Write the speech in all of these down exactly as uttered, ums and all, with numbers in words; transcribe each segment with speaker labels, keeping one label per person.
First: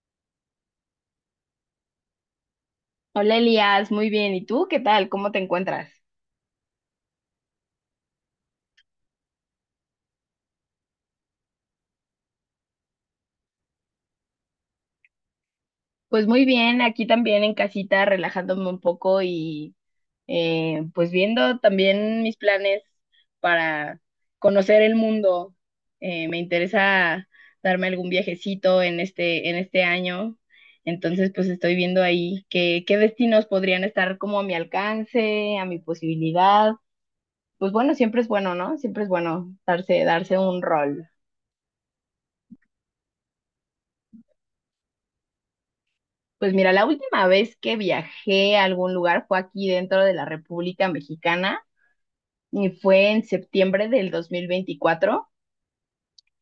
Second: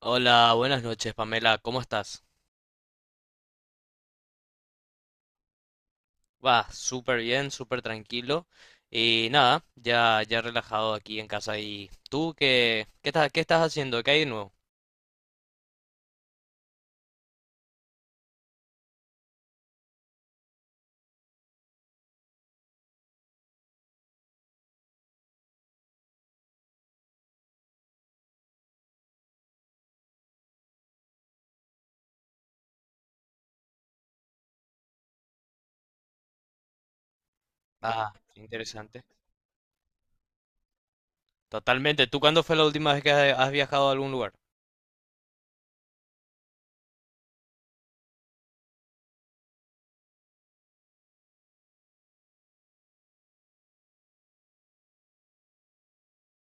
Speaker 1: Hola, buenas noches, Pamela. ¿Cómo estás?
Speaker 2: Hola Elías, muy bien. ¿Y tú qué tal? ¿Cómo te encuentras?
Speaker 1: Va, súper bien, súper tranquilo. Y nada, ya, ya relajado aquí en casa. ¿Y tú qué, qué estás, qué estás haciendo? ¿Qué hay de nuevo?
Speaker 2: Pues muy bien, aquí también en casita, relajándome un poco y eh, pues viendo también mis planes para conocer el mundo. Eh, me interesa darme algún viajecito en este, en este año. Entonces, pues estoy viendo ahí qué, qué destinos podrían estar como a mi alcance, a mi posibilidad. Pues bueno,
Speaker 1: Ah,
Speaker 2: siempre es
Speaker 1: qué
Speaker 2: bueno, ¿no? Siempre
Speaker 1: interesante.
Speaker 2: es bueno darse, darse un rol.
Speaker 1: Totalmente. ¿Tú cuándo fue la última vez que has has viajado a algún lugar?
Speaker 2: Pues mira, la última vez que viajé a algún lugar fue aquí dentro de la República Mexicana y fue en septiembre del dos mil veinticuatro.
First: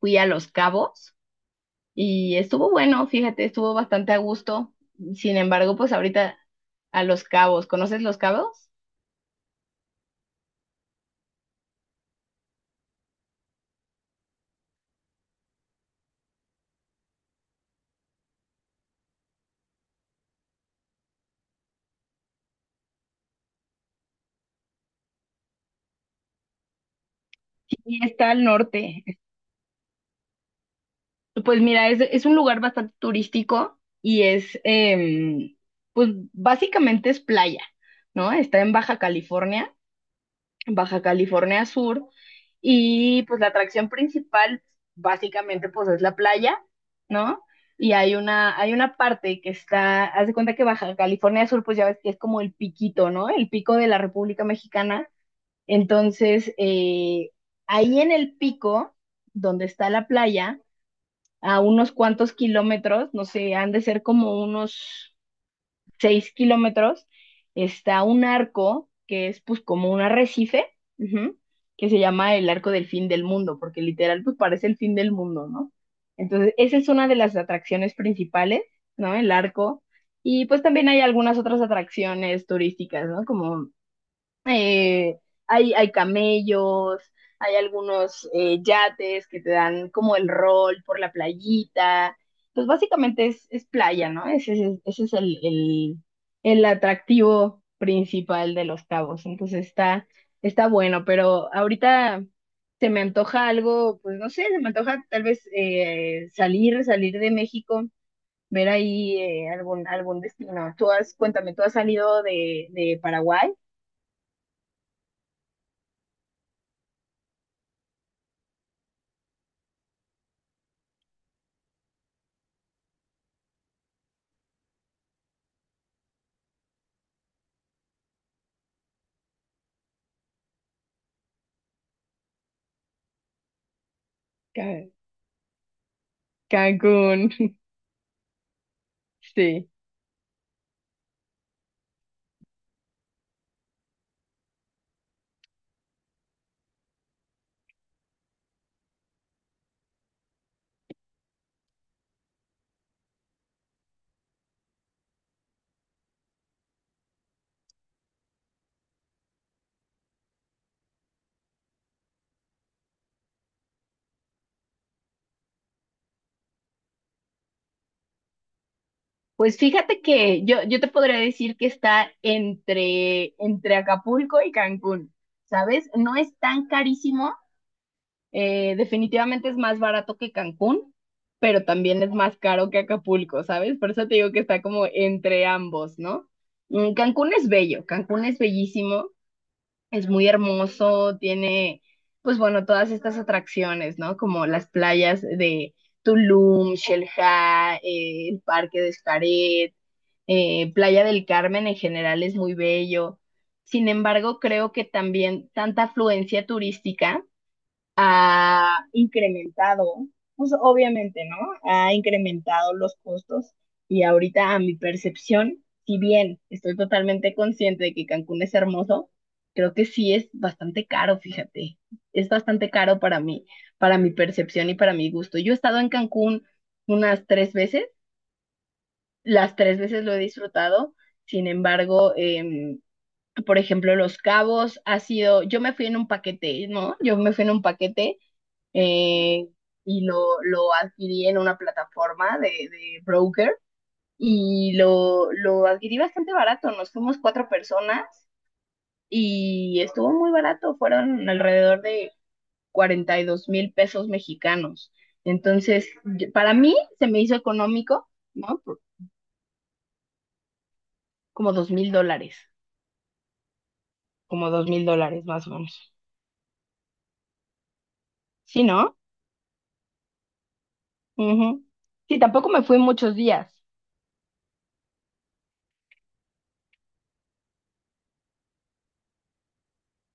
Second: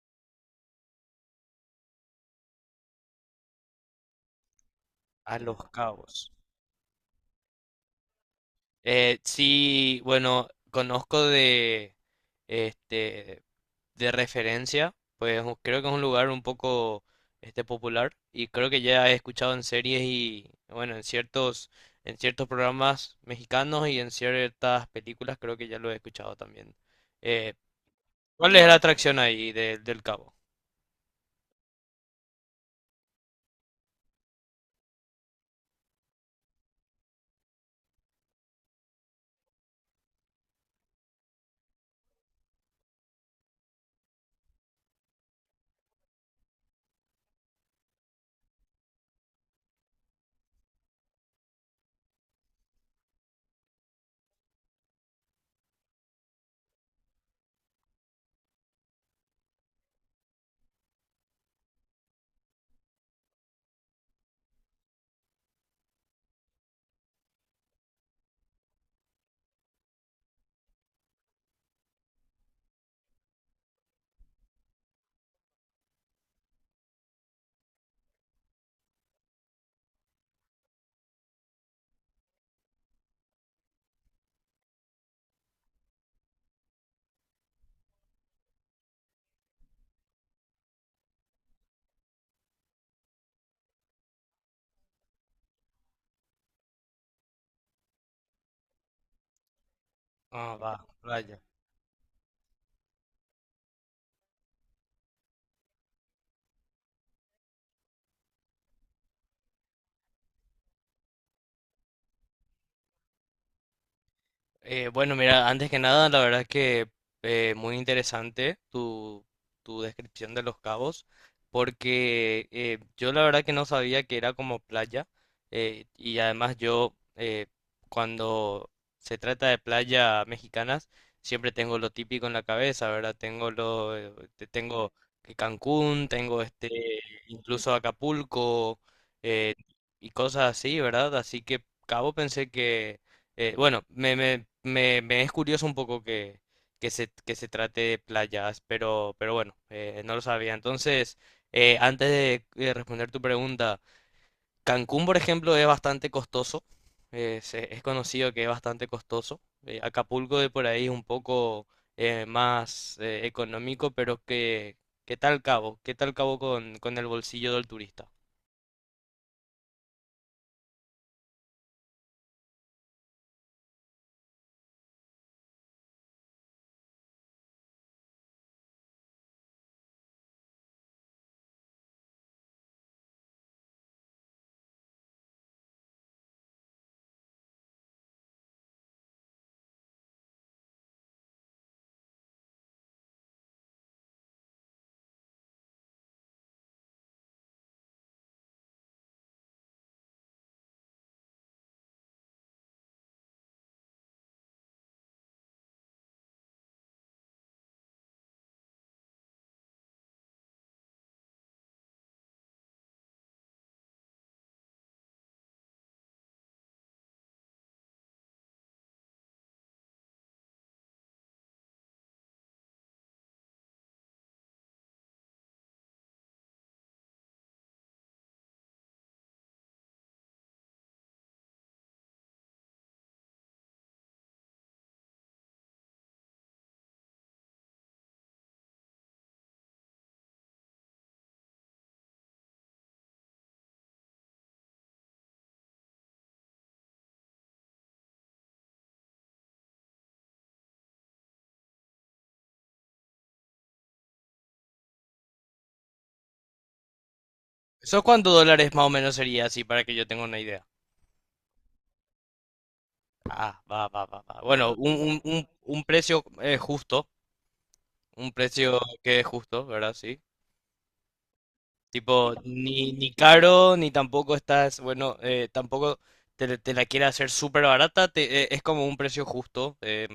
Speaker 2: Fui a Los Cabos y estuvo bueno, fíjate, estuvo bastante a gusto. Sin
Speaker 1: A Los
Speaker 2: embargo, pues
Speaker 1: Cabos.
Speaker 2: ahorita a Los Cabos, ¿conoces Los Cabos?
Speaker 1: Eh, sí, bueno, conozco de, este, de referencia, pues u- creo que es un lugar un poco, este, popular y creo que ya he escuchado en series y, bueno, en ciertos, en ciertos programas mexicanos y en ciertas películas creo que ya lo he escuchado también. Eh,
Speaker 2: Sí, está al
Speaker 1: ¿cuál es la
Speaker 2: norte.
Speaker 1: atracción ahí de- del Cabo?
Speaker 2: Pues mira, es, es un lugar bastante turístico y es, em, pues básicamente es playa, ¿no? Está en Baja California Baja California Sur. Y pues la atracción principal básicamente pues es la playa, ¿no? Y hay una, hay una parte que está, haz de cuenta que Baja California Sur pues ya ves que es como el piquito, ¿no? El pico de la República Mexicana. Entonces, eh, ahí en el pico, donde está la playa, a unos cuantos kilómetros, no sé, han de ser como unos seis kilómetros, está un arco que es pues como un arrecife, ujú, que se llama el arco del fin del mundo, porque literal pues parece el fin del mundo, ¿no? Entonces, esa es una de las atracciones principales, ¿no? El arco. Y pues también hay algunas otras atracciones turísticas, ¿no? Como eh, hay, hay camellos, hay algunos eh, yates que te dan como el rol por la playita. Pues básicamente es, es playa, ¿no? Ese, es- ese es el, el, el atractivo principal de Los Cabos. Entonces está,
Speaker 1: Ah,
Speaker 2: está
Speaker 1: va,
Speaker 2: bueno,
Speaker 1: vaya.
Speaker 2: pero ahorita se me antoja algo, pues no sé, se me antoja tal vez eh, salir, salir de México, ver ahí eh, algún, algún destino. Tú has, cuéntame, ¿tú has salido de, de Paraguay?
Speaker 1: Eh, bueno, mira, antes que nada, la verdad que eh, muy interesante tu, tu descripción de Los Cabos, porque eh, yo la verdad que no sabía que era como playa, eh, y además yo eh, cuando se trata de playa mexicanas, siempre tengo lo típico en la cabeza, ¿verdad? Tengo lo, eh, te- tengo que Cancún, tengo este,
Speaker 2: Cancún,
Speaker 1: incluso Acapulco, eh,
Speaker 2: sí.
Speaker 1: y cosas así, ¿verdad? Así que Cabo pensé que eh, bueno, me, me, me- me es curioso un poco que, que se, que se trate de playas, pero, pero bueno, eh, no lo sabía. Entonces, eh, antes de, eh, responder tu pregunta, Cancún, por ejemplo, es bastante costoso. Eh, se- es conocido que es bastante costoso. eh, Acapulco de por ahí es un poco eh, más eh, económico, pero que, ¿qué tal Cabo? ¿Qué tal Cabo con, con el bolsillo del turista?
Speaker 2: Pues fíjate que yo, yo te podría decir que está entre, entre Acapulco y Cancún, ¿sabes? No es tan carísimo, eh, definitivamente es más barato que Cancún, pero también es más caro que Acapulco, ¿sabes? Por eso te digo que está como entre ambos, ¿no? Mm, Cancún es bello, Cancún es bellísimo. Es muy hermoso, tiene, pues bueno, todas estas atracciones, ¿no? Como las playas de Tulum, Xelha, eh, el Parque de Xcaret, eh, Playa del Carmen en general es muy bello. Sin embargo, creo que también tanta afluencia turística ha incrementado, pues obviamente, ¿no? Ha incrementado los costos y ahorita a mi percepción, si bien estoy totalmente consciente de que Cancún es hermoso, creo que sí es bastante caro, fíjate. Es bastante caro para mí, para mi percepción y para mi gusto. Yo he estado en Cancún unas tres veces, las tres veces lo he disfrutado, sin embargo, em, por ejemplo, Los Cabos ha sido, yo me fui en un paquete, ¿no? Yo me fui en un paquete eh, y lo, lo adquirí en una plataforma de, de broker y lo, lo adquirí bastante barato. Nos fuimos cuatro personas y estuvo muy barato, fueron alrededor de cuarenta y dos mil pesos mexicanos. Entonces, yo- para mí se me hizo
Speaker 1: ¿Eso
Speaker 2: económico,
Speaker 1: cuántos
Speaker 2: ¿no?
Speaker 1: dólares
Speaker 2: Por-
Speaker 1: más o menos sería así para que yo tenga una idea?
Speaker 2: Como dos mil dólares,
Speaker 1: Ah, va, va, va, va.
Speaker 2: como dos
Speaker 1: Bueno,
Speaker 2: mil
Speaker 1: un, un,
Speaker 2: dólares más
Speaker 1: un,
Speaker 2: o
Speaker 1: un
Speaker 2: menos.
Speaker 1: precio eh, justo, un
Speaker 2: Sí,
Speaker 1: precio
Speaker 2: ¿no?
Speaker 1: que es justo, ¿verdad? Sí.
Speaker 2: Ujú. Sí,
Speaker 1: Tipo,
Speaker 2: tampoco me fui
Speaker 1: ni, ni
Speaker 2: muchos días.
Speaker 1: caro, ni tampoco estás, bueno, eh, tampoco te, te la quiere hacer súper barata, te- eh, es como un precio justo, eh,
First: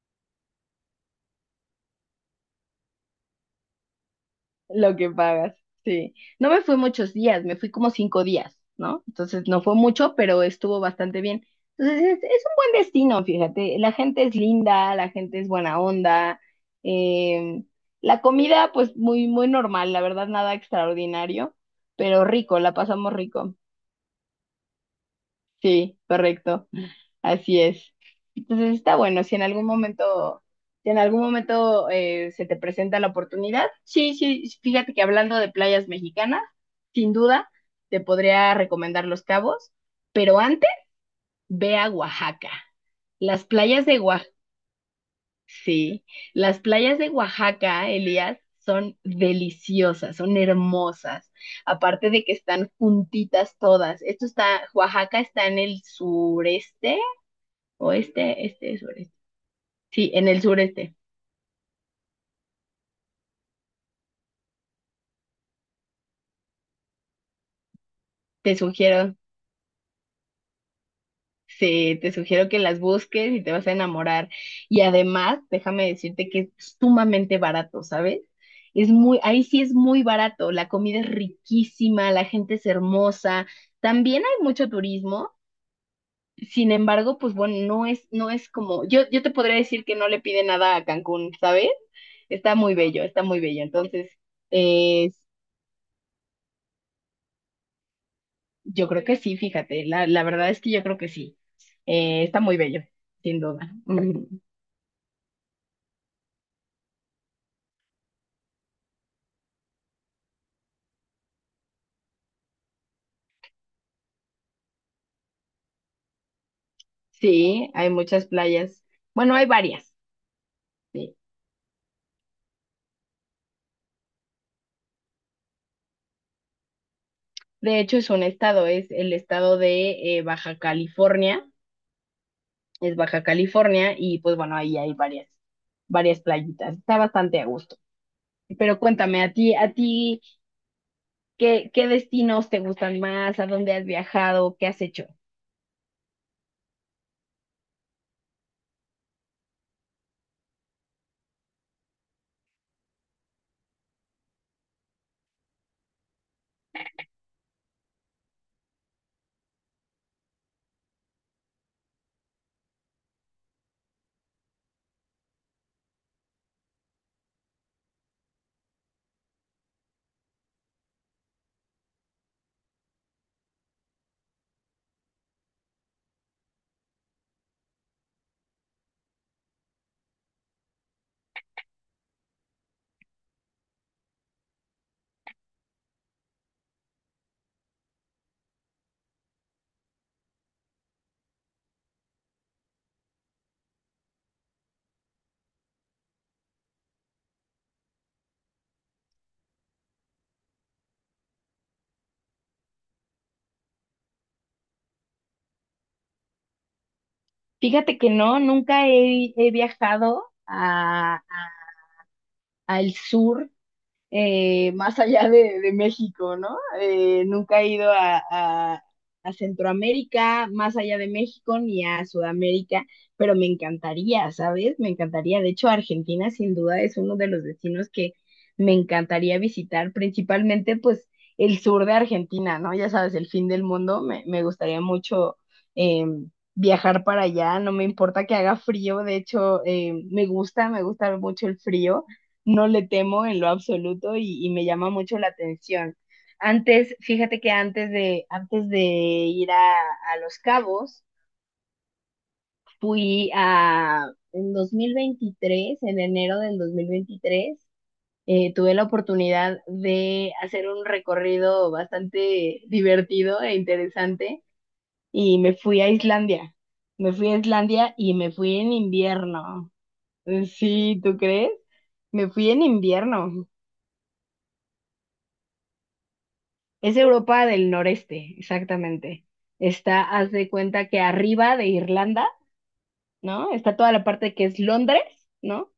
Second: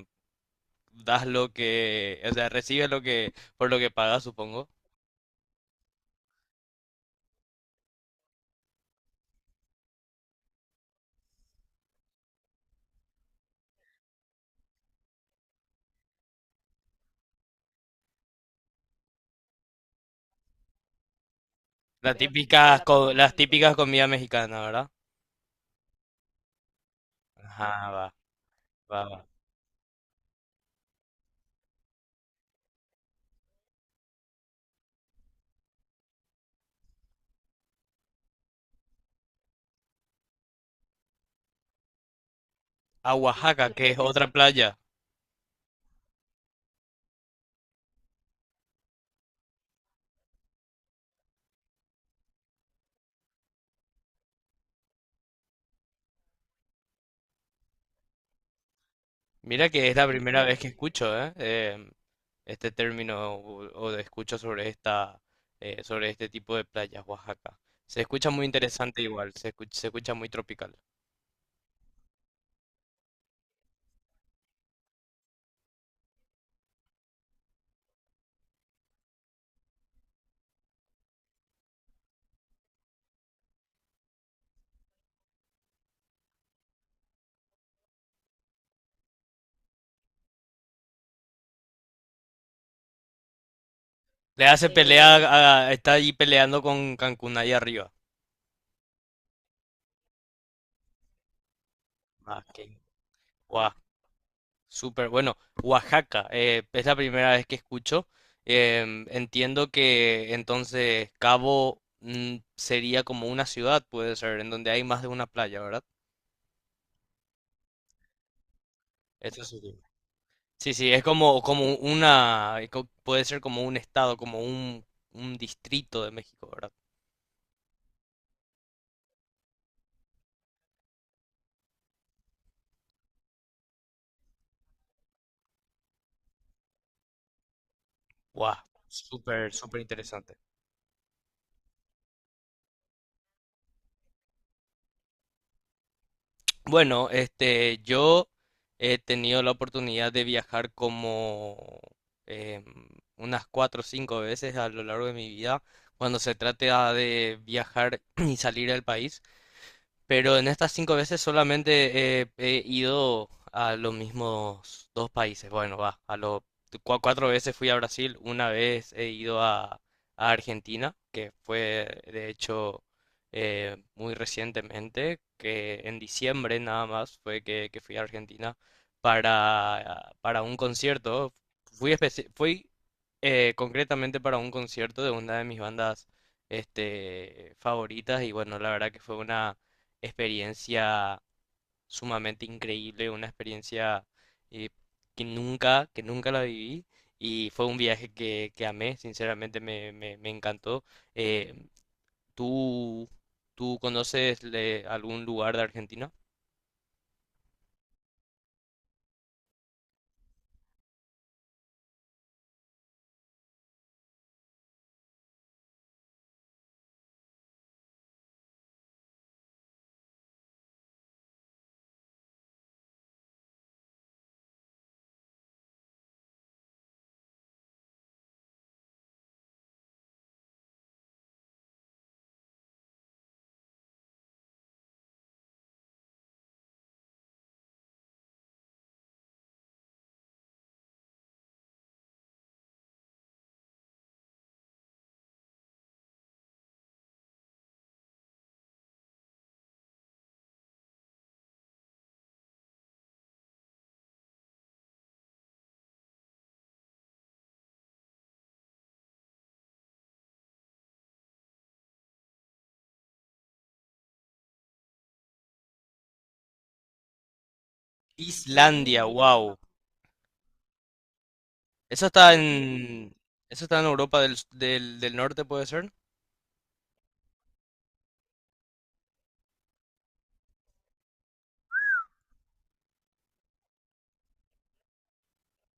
Speaker 1: das lo que, o sea, recibes lo que, por lo que pagas, supongo.
Speaker 2: Lo que pagas, sí. No me fui muchos días, me fui como cinco días, ¿no? Entonces no fue mucho, pero estuvo bastante bien. Entonces es, es un buen destino, fíjate. La gente es linda, la gente es buena onda. eh, la comida, pues muy, muy normal, la verdad, nada extraordinario,
Speaker 1: Las
Speaker 2: pero rico, la
Speaker 1: típicas, co-
Speaker 2: pasamos
Speaker 1: las
Speaker 2: rico.
Speaker 1: típicas comidas mexicanas, ¿verdad?
Speaker 2: Sí, correcto. Así
Speaker 1: Ajá,
Speaker 2: es.
Speaker 1: va,
Speaker 2: Entonces está
Speaker 1: va, va.
Speaker 2: bueno, si en algún momento, si en algún momento eh, se te presenta la oportunidad, sí, sí, fíjate que hablando de playas mexicanas, sin duda te podría recomendar Los Cabos, pero antes ve a Oaxaca.
Speaker 1: A
Speaker 2: Las
Speaker 1: Oaxaca,
Speaker 2: playas
Speaker 1: que es
Speaker 2: de Oaxaca,
Speaker 1: otra playa.
Speaker 2: sí, las playas de Oaxaca, Elías, son deliciosas, son hermosas, aparte de que están juntitas todas. Esto está, Oaxaca está en el sureste, oeste, este, sureste.
Speaker 1: Mira que es la
Speaker 2: Sí, en el
Speaker 1: primera vez que
Speaker 2: sureste.
Speaker 1: escucho, ¿eh? Eh, este término o, o de escucho sobre esta, eh, sobre este tipo de playas, Oaxaca. Se escucha muy
Speaker 2: Te
Speaker 1: interesante
Speaker 2: sugiero,
Speaker 1: igual, se escucha, se escucha muy tropical.
Speaker 2: sí, te sugiero que las busques y te vas a enamorar. Y además, déjame decirte que es sumamente barato, ¿sabes? Es muy, ahí sí es muy barato. La comida es riquísima, la gente es hermosa. También hay mucho turismo. Sin embargo, pues bueno, no es, no es como, yo, yo te podría decir que no le pide nada a Cancún, ¿sabes? Está muy bello, está muy bello. Entonces,
Speaker 1: Le hace Sí,
Speaker 2: eh,
Speaker 1: pelea, Sí, a- está ahí peleando con Cancún ahí arriba.
Speaker 2: yo creo que sí, fíjate, la, la verdad es que yo creo que sí. Eh, está
Speaker 1: Ah,
Speaker 2: muy
Speaker 1: qué
Speaker 2: bello, sin
Speaker 1: guau,
Speaker 2: duda. Mm,
Speaker 1: súper bueno. Oaxaca, eh, es la primera vez que escucho. Em, entiendo que entonces Cabo mm, sería como una ciudad, puede ser, en donde hay más de una playa, ¿verdad?
Speaker 2: sí, hay muchas playas. Bueno,
Speaker 1: Eso
Speaker 2: hay
Speaker 1: sí.
Speaker 2: varias.
Speaker 1: Sí, sí, es
Speaker 2: Sí.
Speaker 1: como, como una, eh, co- puede ser como un estado, como un, un distrito de México, ¿verdad?
Speaker 2: De hecho, es un estado, es el estado de eh, Baja California, es Baja California y pues bueno, ahí hay varias, varias playitas. Está bastante a gusto.
Speaker 1: Guau,
Speaker 2: Pero cuéntame, a
Speaker 1: súper,
Speaker 2: ti, a
Speaker 1: súper
Speaker 2: ti,
Speaker 1: interesante.
Speaker 2: ¿qué, qué destinos te gustan más? ¿A dónde has viajado? ¿Qué has hecho?
Speaker 1: Bueno, este, yo he tenido la oportunidad de viajar como em, unas cuatro o cinco veces a lo largo de mi vida, cuando se trata de viajar y salir del país. Pero en estas cinco veces solamente eh, he ido a los mismos dos países. Bueno, va, a los cua- cuatro veces fui a Brasil, una vez he ido a, a Argentina, que fue de hecho eh, muy recientemente, que en diciembre nada más fue que, que fui a Argentina para, para un concierto. Fui, especi- fui eh, concretamente para un concierto de una de mis bandas este, favoritas y bueno, la verdad que fue una experiencia sumamente increíble, una experiencia eh, que nunca, que nunca la viví y fue un viaje que, que amé, sinceramente me, me- me encantó. Eh, ¿tú, tú conoces le- algún lugar de Argentina?
Speaker 2: Fíjate que no, nunca he, he viajado a- al sur eh, más allá de, de México, ¿no? Eh, nunca he ido a, a- a Centroamérica, más allá de México, ni a Sudamérica, pero me encantaría, ¿sabes? Me encantaría. De hecho, Argentina sin duda es uno de los destinos que me encantaría visitar, principalmente pues el sur de Argentina, ¿no? Ya sabes, el fin del mundo, me, me gustaría mucho. em, Viajar para allá, no me importa que haga frío, de hecho, em, me gusta, me gusta mucho el frío, no le temo en lo absoluto y, y me llama mucho la atención. Antes, fíjate que antes de, antes de ir a, a Los Cabos, fui a, en dos mil veintitrés en enero del dos mil veintitrés, eh, tuve la oportunidad de hacer un recorrido bastante divertido e interesante y me fui a Islandia. Me fui a Islandia y me fui en
Speaker 1: Islandia, wow.
Speaker 2: invierno. Sí, ¿tú crees?
Speaker 1: Eso
Speaker 2: Me
Speaker 1: está
Speaker 2: fui en
Speaker 1: en,
Speaker 2: invierno.
Speaker 1: eso está en Europa del, s- del, del Norte, ¿puede ser?
Speaker 2: Es Europa del noreste, exactamente. Está, haz de cuenta que arriba de Irlanda, ¿no? Está toda la parte que es Londres, ¿no?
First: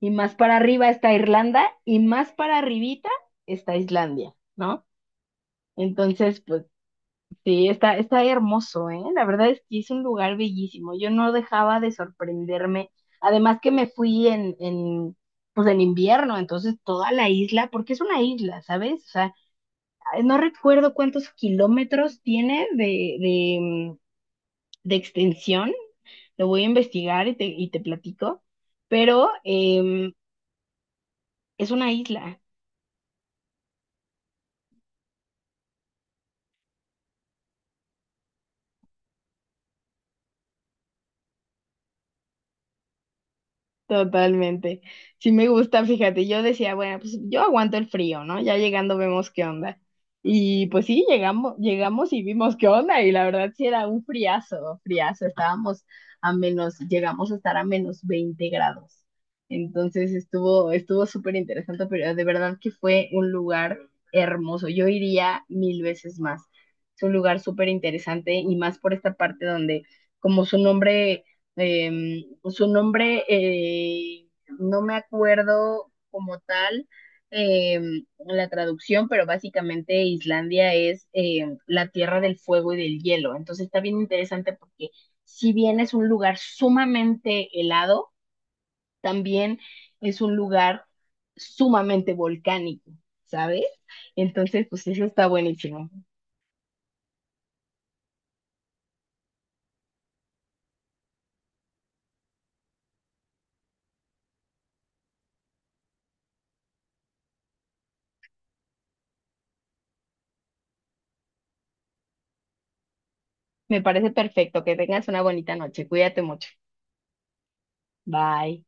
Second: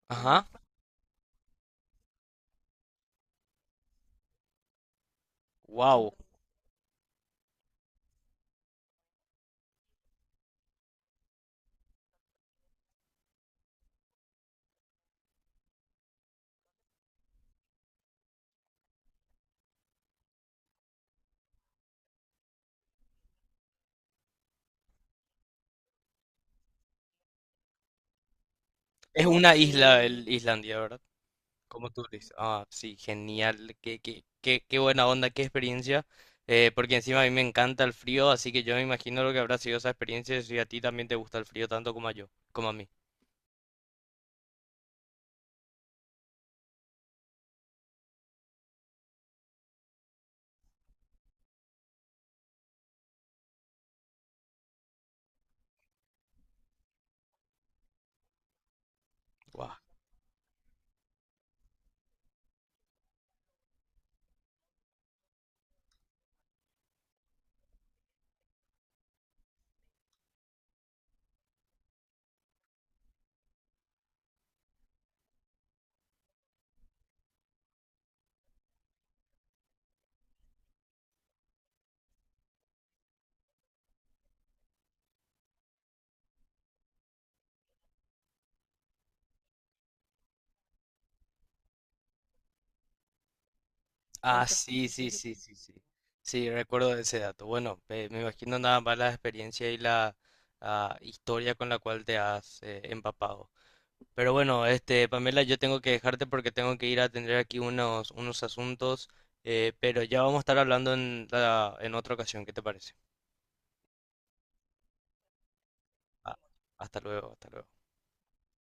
Speaker 2: Y más
Speaker 1: Ajá,
Speaker 2: para arriba está Irlanda y más para arribita está Islandia, ¿no?
Speaker 1: wow.
Speaker 2: Entonces, pues sí, está, está hermoso, ¿eh? La verdad es que es un lugar bellísimo. Yo no dejaba de sorprenderme. Además que me fui en, en, pues en invierno, entonces toda la isla, porque es una isla, ¿sabes? O sea, no recuerdo cuántos kilómetros tiene de, de, mm, de extensión, lo voy a investigar y te, y te platico,
Speaker 1: Es
Speaker 2: pero
Speaker 1: una isla,
Speaker 2: em,
Speaker 1: el Islandia, ¿verdad?
Speaker 2: es
Speaker 1: Como
Speaker 2: una
Speaker 1: tú dices,
Speaker 2: isla.
Speaker 1: ah, sí, genial, qué, qué, qué, qué buena onda, qué experiencia, eh, porque encima a mí me encanta el frío, así que yo me imagino lo que habrá sido esa experiencia si a ti también te gusta el frío tanto como a yo, como a mí.
Speaker 2: Totalmente. Sí me gusta, fíjate, yo decía, bueno, pues yo aguanto el frío, ¿no? Ya llegando vemos qué onda. Y pues sí, llegamos, llegamos y vimos qué onda, y la verdad sí era un friazo, friazo, estábamos a menos, llegamos a estar a menos veinte grados.
Speaker 1: Guau.
Speaker 2: Entonces estuvo, estuvo súper interesante, pero de verdad que fue un lugar hermoso. Yo iría mil veces más. Es un lugar súper interesante y más por esta parte donde, como su nombre eh, su nombre, eh, no me acuerdo como tal eh, la traducción, pero básicamente Islandia es eh, la tierra del fuego y del hielo. Entonces está bien interesante porque si bien es un lugar sumamente helado, también es un lugar sumamente volcánico, ¿sabes?
Speaker 1: Ah,
Speaker 2: Entonces, pues
Speaker 1: sí,
Speaker 2: eso
Speaker 1: sí,
Speaker 2: está
Speaker 1: sí, sí, sí.
Speaker 2: buenísimo.
Speaker 1: Sí, recuerdo ese dato. Bueno, eh, me imagino nada más la experiencia y la ah, historia con la cual te has eh, empapado. Pero bueno, este, Pamela, yo tengo que dejarte porque tengo que ir a atender aquí unos, unos asuntos, eh, pero ya vamos a estar hablando en, la- en otra ocasión, ¿qué te parece?
Speaker 2: Me parece perfecto. Que tengas una bonita noche. Cuídate
Speaker 1: Ah,
Speaker 2: mucho.
Speaker 1: hasta luego, hasta luego.
Speaker 2: Bye.